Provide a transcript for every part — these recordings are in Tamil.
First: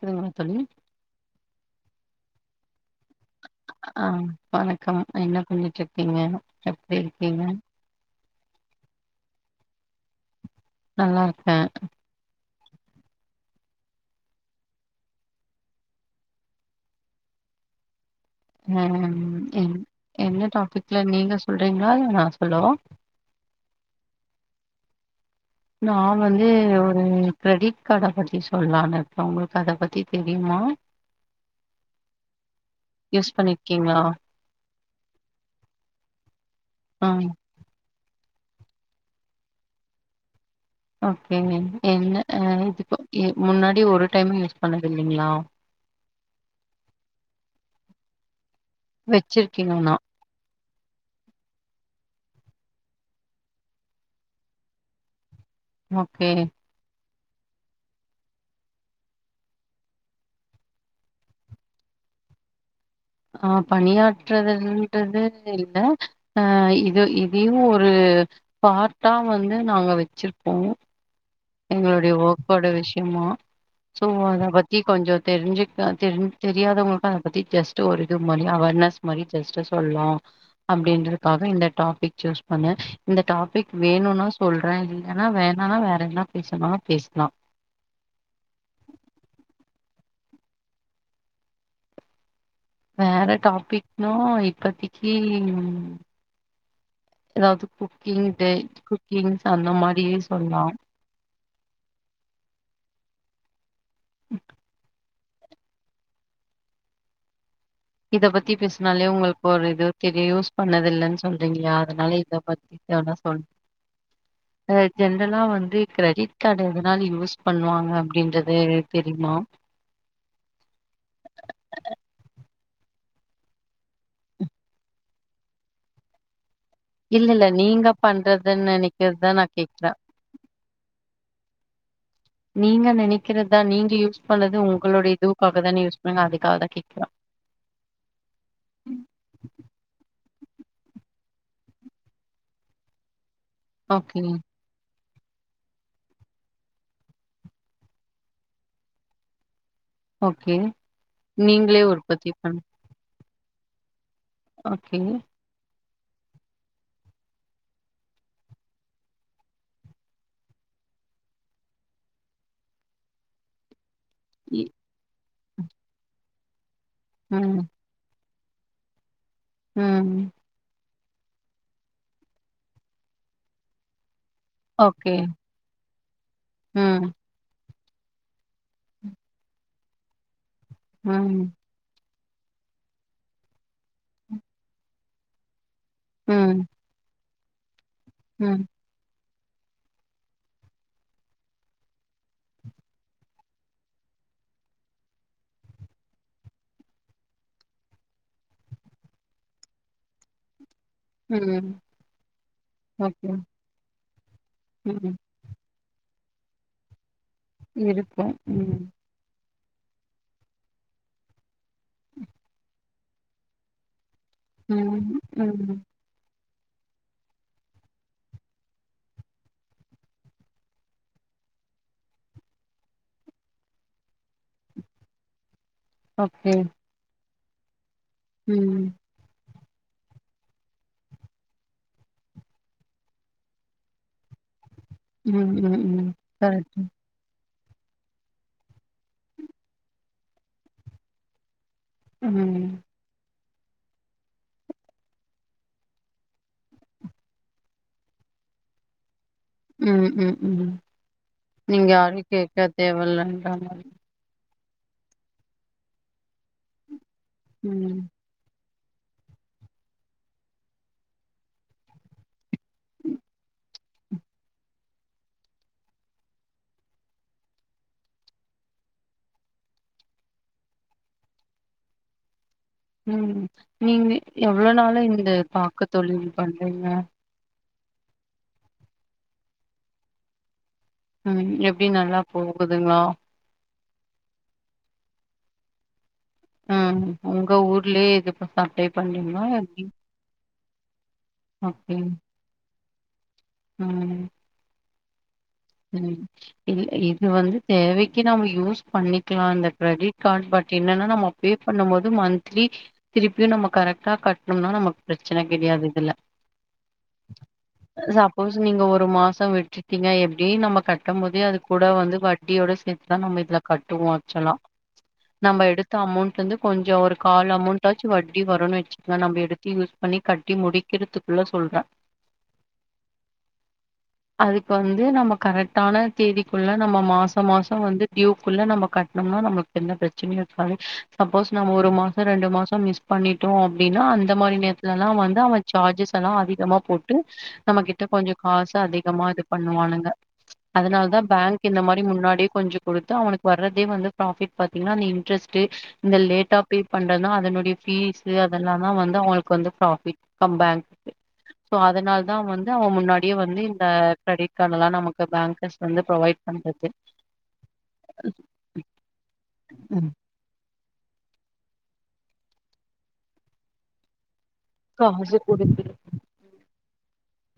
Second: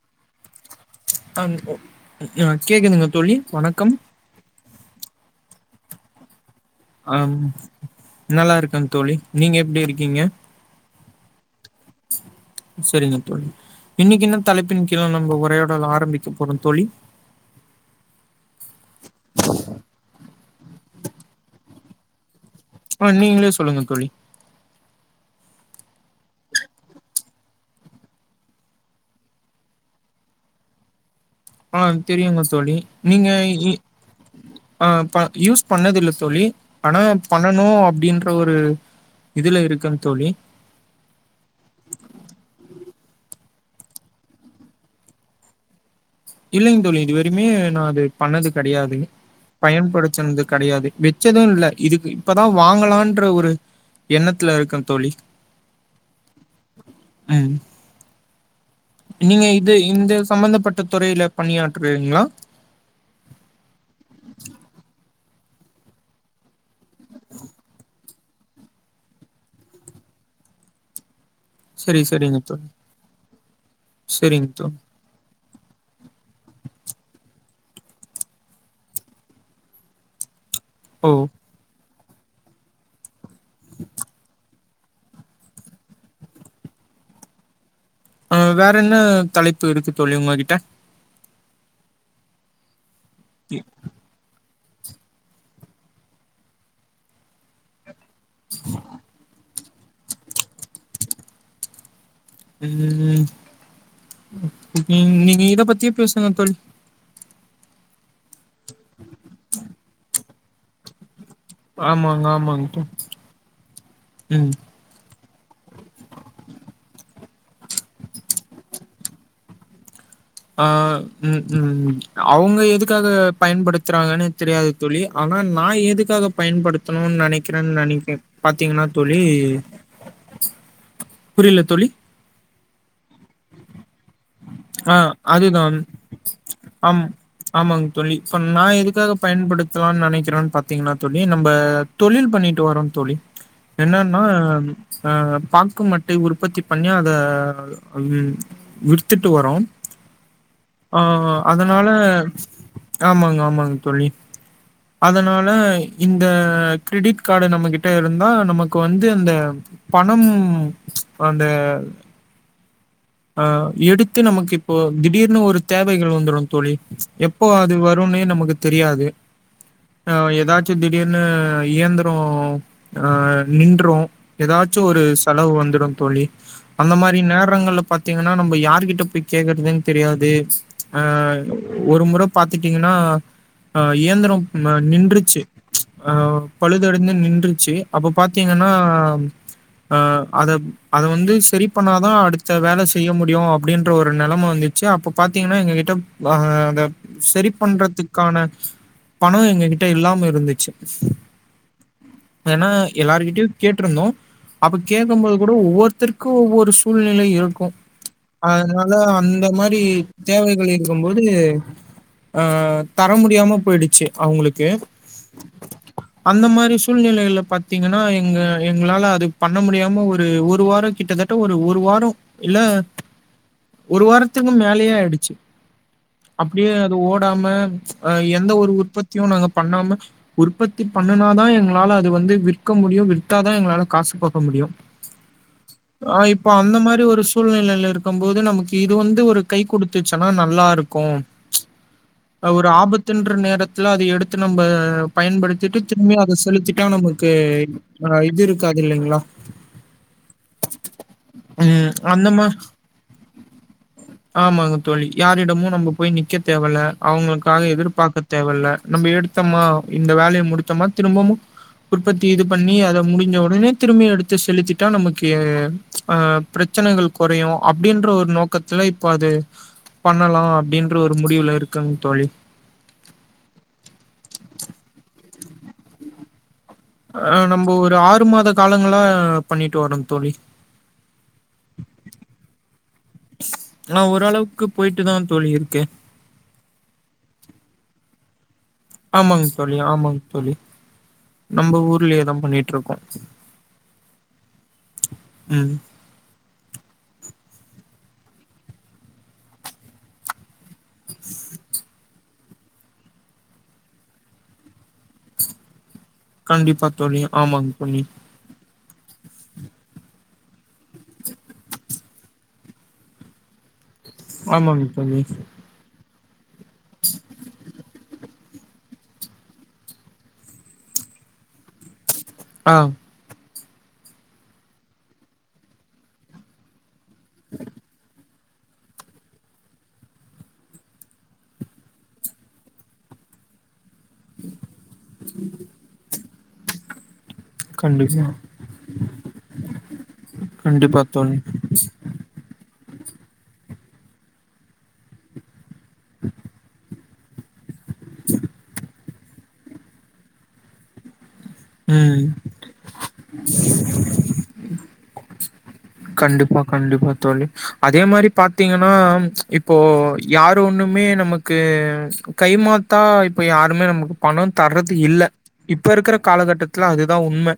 எதுங்க தோழி அ ஆஹ் கேக்குதுங்க தோழி வணக்கம் ஆஹ் வணக்கம் என்ன பண்ணிட்ருக்கீங்க ஆம் நல்லா இருக்கேங்க தோழி நீங்க எப்படி இருக்கீங்க நல்லா இருக்கே சரிங்க தோழி இன்னைக்கு என்ன தலைப்பின் கீழ நம்ம உரையாடல் ஆரம்பிக்க போறோ தோழி ஹம் என்ன டாபிக்ல நீங்க சொல்றீங்களோ அத நா சொன் ஆஹ் நீங்களே சொல்லுங்க தோழி நா வந்து ஒரு கிரெடிட் கார்டை பத்தி சொல்லலானு இருக்கே உங்களுக்கு அத பத்தி தெரியுமா ஆஹ் தெரியுங்க தோழி நீங்க யூஸ் இ பண்ணிருக்கீங்களா ஆஹ் ப யூஸ் பண்ணதுல்லதோழி ஆனா ஆ பண்ணணு அப்படின் ஒரு இதுல இருக்குன் தோழி ஓகே என்ன அஹ் இது முன்னாடி ஒரு டைம் யூஸ் பண்ணது இல்லைங்களா இல்லைங்க தோழி இதுவரைமே நா அது பண்ணதுக்கு கெடையாது வச்சிருக்கீங்க ஆனா பயன்படுத்தனதுக்கு கெடையாது வெச்சது இல்ல இதுக்கு இப்பதா வாங்கலான்ன்ற ஒரு எண்ணத்துல இருக்க தோழி ஓகே உஹம் நீங்க இது இந்த சம்பந்தப்பட்ட துறையில பணியாற்றீங்களா ஆஹ் பணியாற்றுறதுன்றது இல்ல ஆஹ் இதையு ஒரு பார்ட்டா வந்து நாங்க வச்சிருப்போ சரி எங்களுடைய சரிங்க ஒர்க்கோட தோழி விஷயமா சோ அத சரிங்க தோழி பத்தி கொஞ்சம் தெரிஞ்சு தா தெ தெரியாதவங்களுக்கு அத பத்தி ஜஸ்ட்ட் ஒரு இது மாரி அஃவெர்னஸ் மாரி ஜெஸ்ட் சொல்லலாம் ஓ அப்டின்றதுக்காக இந்த டாபிக் சூஸ் பண்ணு இந்த டாபிக் வேணும்னா சொல்றே இல்லன்னா வேணானா வேற என்னா பேசலா பேசலா அ வேற என்ன தலைப்பு இருக்கு தோழி உங்ககிட்ட வேற டாபிக்னு இப் இப்பத்திக்கி எதாவது குக்கிங்ன்டு குக்கிங் அந்த மாரியே சொல்லலாம் உம் நீ இத பத்திய பேசுங்கத் தோழி இத பத்தி பேசுனாலே உங்களுக்கு ஒரு இது தெரியு பண்ணதில்லனு சொ சொல்றீங்களா அதனால ஆமாங்க இத ஆமாங்க பத்தி தோழி தான ம் சொல்றே [unintelligible] இதல்லா வந் க்ரி ஃக்ரெடிட் கார்டு எதனாலு யூஸ் பண்ணுவாங்க அப்டின்றது தெரியுமா அ உம் உம் அவுங்க எதுக்காக பயன்படுத்துறாங்கன்னு தெரியாது தோழி ஆனா நா எதுக்காக பயன்படுத்தணும்னு இல்லல்ல நெனக்கிறேன்னு நீங்க நெனக்கே பண்றதுன்னு பாத்தீங்கன்னா தோழி நெனைக்கிறது தான் நான் கேக்குறேன். புரியல தோழி நீங்க நெனக்கிறதா நீங்கயும் ஆ அதுதாம் பண்ணுவீங்க. அதுக்காக தான் ஆம் கேக்குறேன். ஆமாங்க தோழி இப்ப நா எதுக்காக பயன்படுத்தலானு நெனைக்கிறன் பாத்தீங்கன்னா தோழி நம்ப தொழில் பண்ணிட்டு வரோந் தோழி ஓகே, என்னன்னா ஆ பாக்கு மட்டை உற்பத்தி பண்ணி அத ம் விரிச் த்துட்டு வரோம் ஓகே. ஆ நீங்களே அதனால உற்பத்தி பண் ஆமாங்க ஆமாங்க தோழி ஓகே. அதனால இந்த கிரெடிட் கார்டு நம்மகிட்ட இருந்தா நமக்கு வந்து அந்த பணம் அந்த ஆ எடுத் நமக்கு இ இப்போ திடீர்னு ஒரு தேவைகள் வந்துரும் தோழி எப்போ ம், அது வரும்னே நமக்கு தெரியாது ம். ஆ எதாச்சு திப் திடிர்னு இயந்துரோ அ நின்றுரு எதாச்சு ஒரு ஓகே. செலவு வந்துரும் தோழி அந்த ம், மாரி நேரங்கள்ல தீங்கனா நம்ப யாருகிட்ட போய் கேக்குறதுன் தெரியாது அ ம், ஒரு முற பாத்துட்டீங்கன்னா அ ஏந்துரம் ம நின்றுச்சு அ ம், பழுதடந்து நின்று சே அப்ப ம், பாத்தீங்கன்னா அ அத அத வந்து செரி பண்ணாதா அடுத்த வேல செய்ய முடியு அப்டின்ற ஒரு நெலம வந்துச்சு அப்போ பாத்தீங்கன்னா எங்க கிட்டப் வ அத செரி பண்றதுக்கான பணோ எங்க கிட்ட இல்லாம இருந்துச்சு ம். ஏனா ஓகே. எல்லாருகிட்டயு கேட்ருந்தோ அப்ப ம். கேட்கம்போது கூட ஒவ்வொர்த்ர் கு ஒரு சூழ்நிலை இருக் இருக்கும் ம் அதுனால அந்த மார் ரி தேவைகள் இருக்கும்போது அ அ தர முடியாம போய்டுச்சு அவுங்ளுக்கு ம் ம் அந்த மார் சூழ்நிலைல பாத்தீங்கனா எங்க எங்ளால அது பண்ண முடியாம ஒரு ஒரு வாரோ கிட்டத்தட்ட ஒரு ஒரு வாரோ இல்ல ஒரு வாரத்துக்கு மேலயே ஆயிடுச்சு ஓகே அப்டியே அது ஓட் காம அ எந்த ஒரு ம் உற்பத்தியு நாங்க பண்ணாம உற்பத்தி பண்ணுனாதா எங்ளால அது வந்து விற்க முடியு விர்த்தாதா எங்ளால காசு பாக்க முடியு ம் ம் ம் ஆ இப்ப அந்த கரெக்ட் மாரி ஒரு சு சூழ்நிலை இருக்கம்போது நமக்கு இது வந்து ஒரு கை குடுத்துச்சனா நல்லாருக்கு ம் அவுர் ஆபத்துன்று நேரத் துல அத எடுத்து நம்ப பயன்படுத்திட்டு திரும்பி அத செலுத்திட்டா நமக்கு அ இது இருக்காத இல்லைங்ளா ம் ம் ம் நீங் ம் யார்னு அந்த மா கேக்காத் தேவலன்ற மாரி ஆமாங்க தோழி யாரிடமு நம்ப போய் நிக்க தேவல அவுங்ளுக்காக ம் எதிர்பாக்க தேவல்ல நம்ப எடுத்தமா இந்த வேல்ய முடித்தமா திரும்பமு உற்பத்தி இது பண்ணி அத முடிஞ்ச உடனே திரும்பி எடுத்து செலுத்திட்டா நமக்கே ஆ ப்ரச்சனைகள் கொறையு அப்டின்ற ஒர் நோக்கத்துல இப்ப அது பண்ணலா அப்டின்ற ஒரு முடிவுல இருக்கங் தோழி ம் நீங்கு எவ்ளோ நாளு இந்த பாக்க தொழில் பண் ஆ நம் இப்ப ஒரு ஆறு மாத காலங்களா பண்ணிட்டு வரோ தோழி ம் எப்படி நல்லா போகுதுங்ளா ஆனா ஓரளவுக்கு போயிட்டுதா தோழி இருக்கு ம் உங்க ஊர்லயே இது ப ஆமாங் தோழி ஆமாங் தோழி நம்ப ஓகே ஊர்லயே தா பண்ணிட்ருக்கோ ம் ம் இல் இது வந்து தேவைக்கு நம்ம யூஸ் பண்ணிக்கலா இந்த க்ரெடிட் கார்ட் பட் என்னன்னா நம்ம பே பண்ணும் போது மந்த்லி திருப்பியு நம்ம கரெக்டா கட்ணும்னா நமக்கு பிரச்சன கெடையாது இதுல கண்டிப்பா தோழி ஆமாங்க தோழி சப்போஸ் நீங்க ஒரு மாசோ விட்டுடீங்க எப் ப்டி நம்ம கட்டம் போதே அது கூட வந்து வட்டியோட சேத்துதா நம்ம இதுல கட் டு வாச்சலா ஆமாங்க தோழி நம்ம எடுத்த அமோண்ட் வந்து கொஞ்சோ ஒரு கால் அமௌண்டாச்சு வட்டி வருன்னு வச்சுக்கலா நம்ம எடுத்து யூஸ் பண்ணி கட்டி முடிக்கிறதுக்குள்ள சொல்ற ஆ அதுக்கு வந்து நம்ம கரெக்டான தேதிக்குள்ள நம்ம மாச மாசோ வந்து ட்யூ குள்ள நம்ம கட்னம்னா நம்மக் எந்த ப்ரச்சனயு இருக்காது சப்போஸ் நம்ம ஒரு மாசோ ரெண்டு மாசோ மிஸ் பண்ணிட்டோ அப்டினா அந்த மாரி நேரத்லல்லா வந்து அவ சார்ஜஸ் எல்லா அதிகமா போட்டு நம்மகிட்ட கண்டிப்பா கொஞ்சோ காசு அதிகமா இது பண்ணுவானுங்க கண்டிப்பா அதனாலதா தோழி பேங்க் இந்த மாரி முன்னாடியே கொஞ்ச குடுத்து அவனுக்கு வரதே வந்து ப்ராஃபிட் பாத்திங்னா அந்த இன்ட்ரெஸ்ட் டு இந்த லேட்டா பே பண்றதுனா அதனுடைய ஃபீஸு அதெல்லாந்தா வந் து அவங்களுக்கு வந்து ப்ராஃபிட் பேங்குக்கு சோ ம் அதனாலதா வந்து அவ முன்னாடியே வந்து இந்த கிரெடிட் கார்டு எல்லா நமக்கு பேங்கர்ஸ் வந்து ப்ரொவைட் கண்டிப்பா பண்றது கண்டிப்பா தோழி அதே மாரி பாத்திங்கனா இப்போ ம். யார் ஒண்ணுமே நமக்கு கை மாத்தா இப்ப யாருமே நமக்கு பண தர்றது இல்ல காசு குடுத்து இப்ப இருக்கிற காலகட்டத் சுல அதுதா உண்ம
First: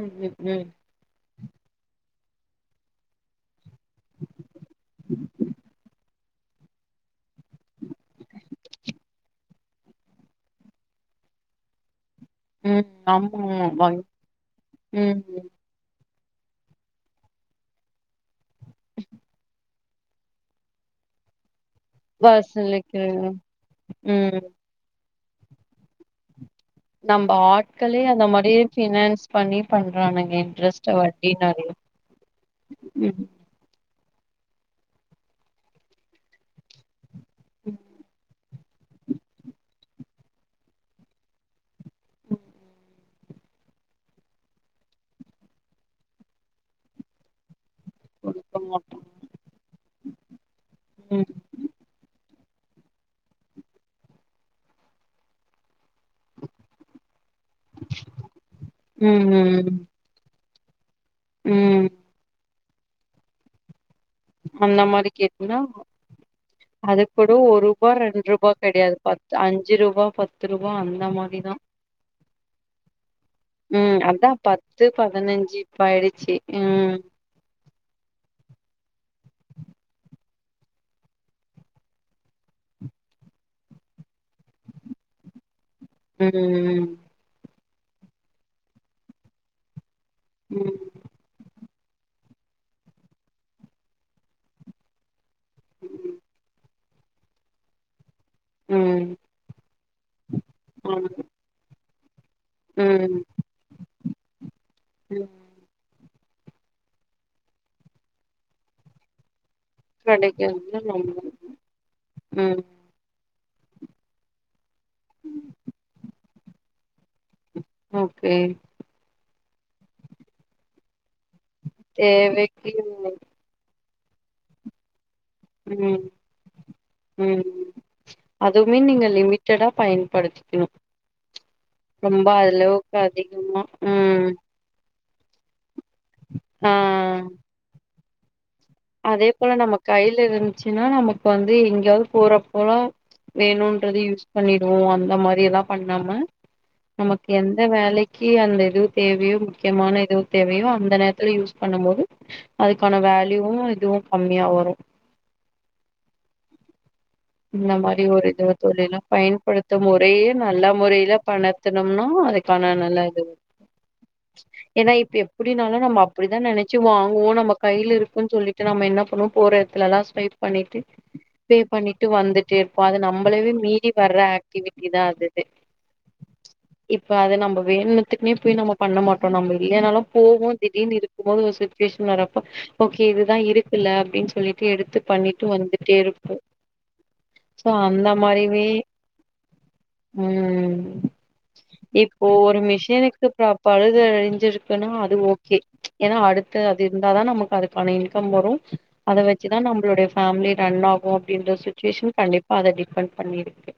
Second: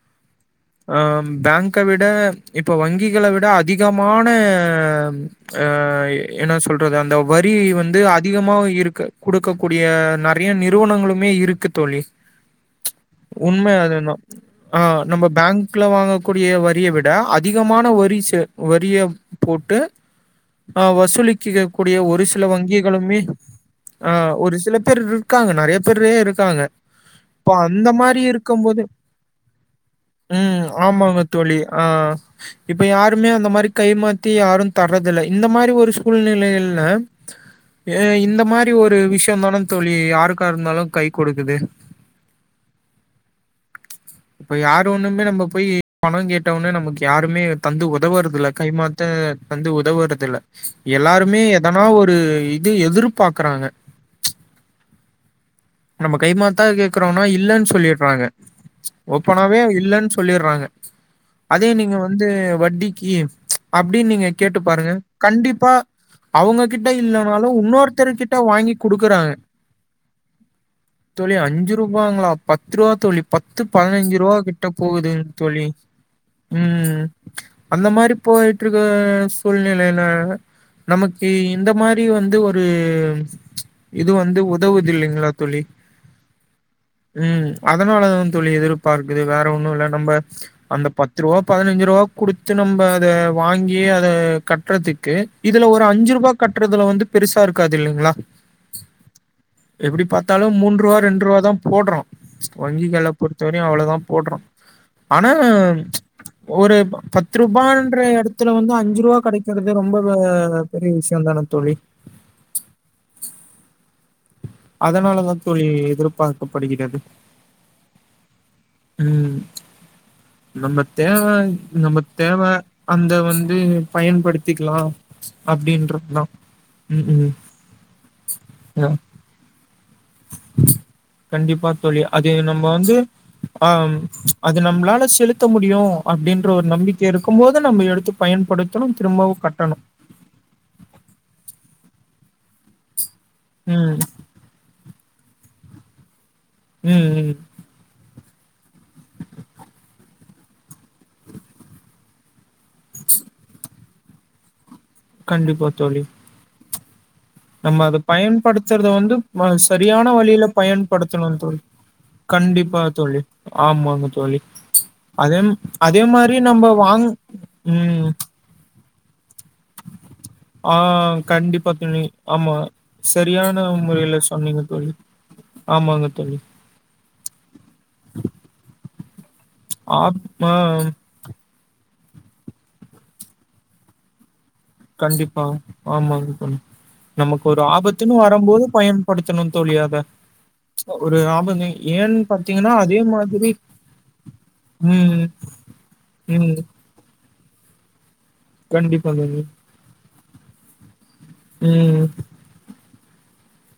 ம் ம் ம் அஹ் பேங்க விட இப்ப வங்கிகள விட அதிகமான என்ன சொல்றது அந்த வரி வந்து அதிகமா இருக்கு கொடுக்க கூடிய நெறைய நிறுவனங்களுமே இருக்கு தோழி ம் ஆமா உண்ம அது வாங் தான் ஆஹ் ம் நம்ம பேங்க்ல வாங்க கூடிய வரிய விட் அதிகமான வரிச வரிய போட்டு ஆஹ் வசூலிக்க கூடிய ஒரு சில வசூலிக்கு வங்கிகளுமே ஆஹ் ம் ஒரு சில பேர் இரு இருக்காங்க நெறைய பேர்ரே இருக்காங்க நம்ம இப்ப அந்த ஆட்களே மாரி அந்தமாரி இருக்கும் போது ஃபினான்ஸ் பண்ணி பண்றானுங்க ம் இன்ட்ரெஸ்ட ஆமாங்க வட்டி தோழி மாரியே ஆ இப்ப யாருமே அந்த மாரி கைமாத்தி யாரும் தர்றதுதில்ல இந்த மாரி ஒரு சூழ்நிலைல அஹ இந்த மாரி ஒரு விஷயோதான தோழி அக்கா இருந்தாலு கை கொடுக்குது உம் இப்ப யாரு ஒண்ணுமே நம்ம போய் பணம் கேட் நமக்கு யாருமே தந்து உதவுறதில்ல குடுக்க மாட்டோ கைமாத்த தந்து உதவுறது இல்ல ம் எல்லாருமே எதனா ஒரு எதிர்பார்க்குறாங்க நம்ம கைமாத்தா கேக்குறோனா இல்லன்னு சொல்லிறாங்க ம் ஓப்பனாவே ம் இல்லைன்னு சொல்லிறாங்க அதே ம் நீங்க வந்து வட் [unintelligible] அப்டின்னு நீங்க கேட்டு அந்த பாருங்க மாரி கேட்டீன்னா கண்டிப்பா அவுங்க கிட்ட அது கூட இல்லனாலும் ஒரு ரூபா இன்னொருத்தர்க் ரெண்டு கிட்ட ரூபா வாங்கி கெடையாது கொடுக்குறாங்க பத் அஞ்சு ரூபா பத்து ரூபா அந்த தோழி மாரிதா அஞ்சு ரூபாங்களா பத்து ரூவா தோழி பத்து ம் பதினைஞ்சு அதா ரூபா கிட்ட பத்து போகுதுங் பதினஞ்சு தோழி இப்ப ஆயிடுச்சு ம் உம் அந்த மாரி போயிட் இருக்க சூழ்நிலைல நமக்கு இந்த மாரி வந்து ஒரு இது வந்து உதவுது இல்லைங்களா தோழி ம் ம் அதனால தான் தோழி எதிர்பார்க்குது வேற ஒன்னு இல்ல நம்ம அந்த ம் பத்து ரூவா பதினஞ்சு ரூ ரூவா குடுத்து நம்ம அத வாங்கி அத கட்டுறதுக்கு இதுல ஒரு அஞ்சு ரூபா கட்டுறதுல வந்து பெருசா இருக்காது இல்லைங்களா ம் எப்படி பாத் பாத்தாலும் மூன்று ரூபா ஆமா ரெண்டு ரூபா தான் போட்றோம் வங்கிகளை ம் பொறுத்தவரையும் அவ்வளவுதான் போட்றோம் ம் ஆனா ஒரு பத்து ரூபான்ற எடத்துல வந்து அஞ்சு ரூபா கிடைக் கிடைக்குறது ரொம்ப கெடைக்கறது பெரிய ரொம்ப விஷயம் தானே தோழி ம் அதனாலதான் தோழி எதிர்பாரு ப்படிக்கது ஓகே ம் நம்ம தேவை நமக்கு தேவை தேவைக்கு அந்த வந்து பயன்படுத்திக்கலாம் ம் அப்படின்றதுதான் ம் அதுவுமே ஆ நீங்க லிமிட் டடா கண்டிப்பா தோழி ரொம்ப அது நம்ம வந்து அளவுக்கு அதிகமா ஆ ம் அது நம்பளால செலுத்த முடியு அப்டின்ற ஒர் ஆ நம்பிக்கே இருக்குமோது நம்ம எடுத்து பயன்படுத் அதே போல நம்மோ கைல இருந்ச்சுனா நமக் வந்து எங்யாவ் போறப்போலா ம் வேணுன்றது யூஸ் பண்ணிடுவோ அந் இந்த மாரியெல்லா பண்ணாம ம் நமக் ம் எந்த வேலை கிய அந்த இது தேவுயோ முக்கியமான எது தேவையோ அந்த நேர்த்துல யூஸ் பண்ணும்போது அதுக்கான வேல் ஊ இதுவு கம்மியா வரு கண்டிப்பா தோழி இன்ன நம்ம அத மாரி ஒரு இது பயன்படுத்துறத தொழிலு வந்து ம பயின்படுத்த சரியான முறையே வழியில நல்லா முறையில பயன்படுத்தணு தோழி. பணத்துனும்னா அதுக்கான கண்டிப்பா நல்ல தோழி. இது ஆமாங்க தோழி. ஏனா இப் அதே ம் எப்புடினாலும் நம்ம அதே மாரி அப்புடிதான் நம்ம நெனச்சு வாங் வாங்குவோ நம்மோ கைல ம் இருக்குன் சொல்லிட்டு நம்ம என்ன பண்ணுவோம் போற எட்த்துலலா ஸ்வைப் ஆ பண்ணிட்டு பே கண்டிப்பா பண்ணி தோழி. ஆமா. வந்துட்டேர்ப்போ அது நம்புளேவே சரியான மீறி வர்ற முறையில சொன்னீங்க ஆக்டிவிட்டி தோழி. தா அதுக்கு ஆமாங்க தோழி. இப்ப அத நம்போ வேணுனுத்துக்மே போய் நம்மோ பண்ண மாட்டோ நம்ம இல்லேனாலு ஆப் போவோ ஆ திடீர்னு இருக்குமோது சிட் சுவேஷன் வறப்போ ஓகே இதுதான் இருக்குல்ல அப்டின் சொல்லி எடுத்து கண்டிப்பா. பண்ணிட்டு வந்துட்டே ஆமாங்க இருப்போ தோழி. நமக்கு ஒரு பா அந்த ஆபத்துன்னு வரம்போது மாரியவே பயன்படுத்தணு தோழி அத. உம் ஒரு ஆபத்து ஏன்னு இப்போ ஒரு பாத்தீங்கன்னா அதே மிஷினுக்கு ப்ரா மாதிரி பழுதடைஞ்சிருக்குனா அது ம் ஓகே ச் ஏனா அடுத்து ம் அது இருந்தா தா நமக்கு அதுக்கான இன்க் கம் வரும் கண்டிப்பா அத தோழி. வச்சுதான் நம்ளுடைய ஃபேமிலி ரன் ஆகு அப்டின்ற ஸ்சு ம் சுவேஷன் கண்டிப்பா அத டிப்பன் பண்ணி இருக்கு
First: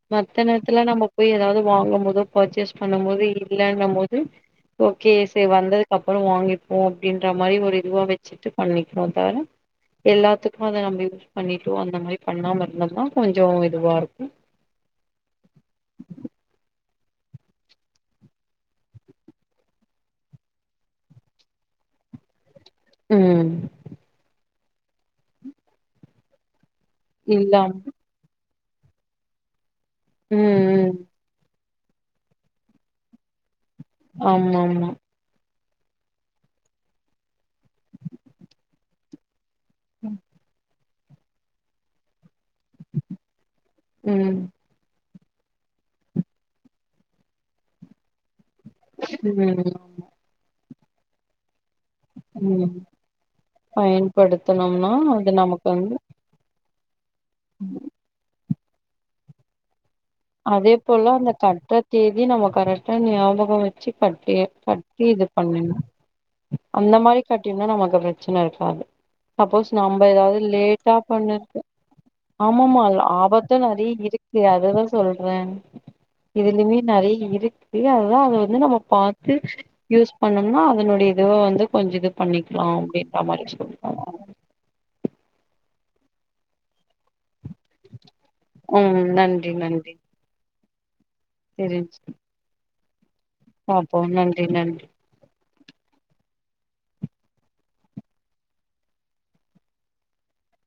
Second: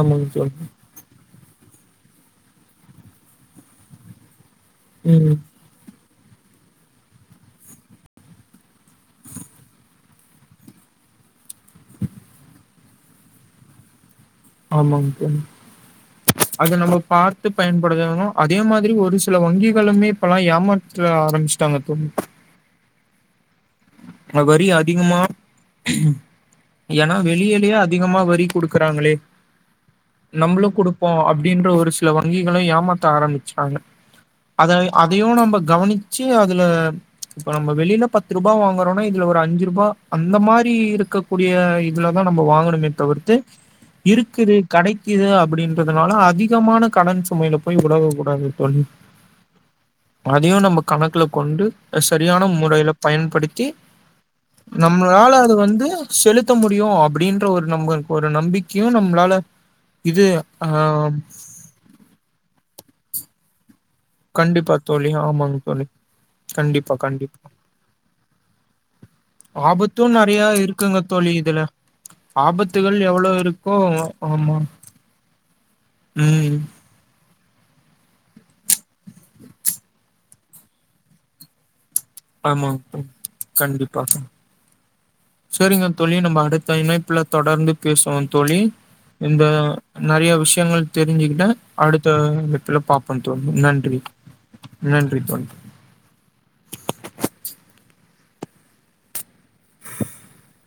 ஆமாங்க மத்த தோழி. நேரத்துல நம்ம போய் ஏதாவது வாங்கம் போதோ பர்ச்சேஸ் பண்ணும் போது இல்லன்னபோது ஓகே ம். சே வந்தது கப்பறோ வாங்கிப்போ அப்டின்ற மாரி ஒரு இதுவா வச்சுட்டு பண்ணிக்றோ தவர எல்லாத்துக்கும் அத நம்ம யூஸ் பண்ணிட்டோ அந்த மாரி பண்ணாம இருந்தோம்னா கொஞ்சோ இதுவா இருக்கு ஆமாங் தோழி இத நம்மோ பாத்து பயன்படுதணு அதே மாதிரி ஒரு சில வங்கிகளுமே இப்பல்லா ஏமாற்ற ஆரமிஸ்ட்டாங்க தோழி உம் அஹ் வரி அதிகமா ஏனா இல்லாம் வெளியேலயே அதிகமா வரி குடுக்கறாங்களே ம் நம்பளு ம் குடுப்போ அப்டின்ற ஒரு சில வங்கிகளு ஏமாத்த ஆரமிச்சுடாங்க ஆமா அதல் ஆமா அதையு நம்ப கவனிச்சு அதுல இப்ப நம்ம வெளில பத்து ரூபா வாங்க றோனா இதுல ஒரு அஞ்சு ருபா அந்த மாரி இருக் இருக்கக் கூடிய இதுல தான் நம்ம வாங்கணுமே தவிர்த்து ம் இருக்குது கடைக் கிது அப்டின்றதுனால அதிகமான கடன் சுமையில போய் விடவும் கூடாது டொன் ம் அதையும் நமக் கணக்குல கொண்டு சரியான முறையில பயன்படுத்தி பயன்படுத்தனும்னா அது நமக்கு வந்து டியு அப்டின்ற ஒரு நம்பளுக்கு ஒரு நம்பிக் கையும் நம்பலால அதே போல அந்த கற்ற தேதி நம்ம கரெக் டா ஞாபகம் வ ச்சு கட்டி கண்டிப்பா கட்டி தோழி இது ஆமாங்க பண்ணனும் தோழி கண்டிப்பா அந்த மாரி கண்டிப்பா கட்டினா நமக்கு பிரச்சனை இருக்காது சப்போஸ் ஆபத்து நம்ம ஏதாவது நெறையா லேட்டா இருக்குங்க தோழி பண்ணிருக்கு இதுல ஆமாமா ஆபத்துகள் எவ்ளோ ஆபத்து இருக்கோ நெறைய இருக்கு ஆமா அததான் சொல்றேன் ம் இதுலயுமே நெறைய இருக் [unintelligible] அத வந்து நம்ம பாத்து யூஸ் பண்ணோம்னா அதனுடைய இதுவ வந்து கொஞ்சே இது பண்ணிக்கலா ஆமாங்க தோழி அப்டின்ற மாரி சொல்றாங்க கண்டிப்பா தேழி நம்ம அடுத்த இனைப்ல தொடர்ந்து பேசுவே தோழி ம் இந்த நன்றி நன்றி நறைய விஷயங்கள் தெரிஞ்சுக்கிட்டே தெரிஞ்சு அடுத்த க்கல்ல பாப் போ தோழி நன்றி நன்றி தோழி [unintelligible]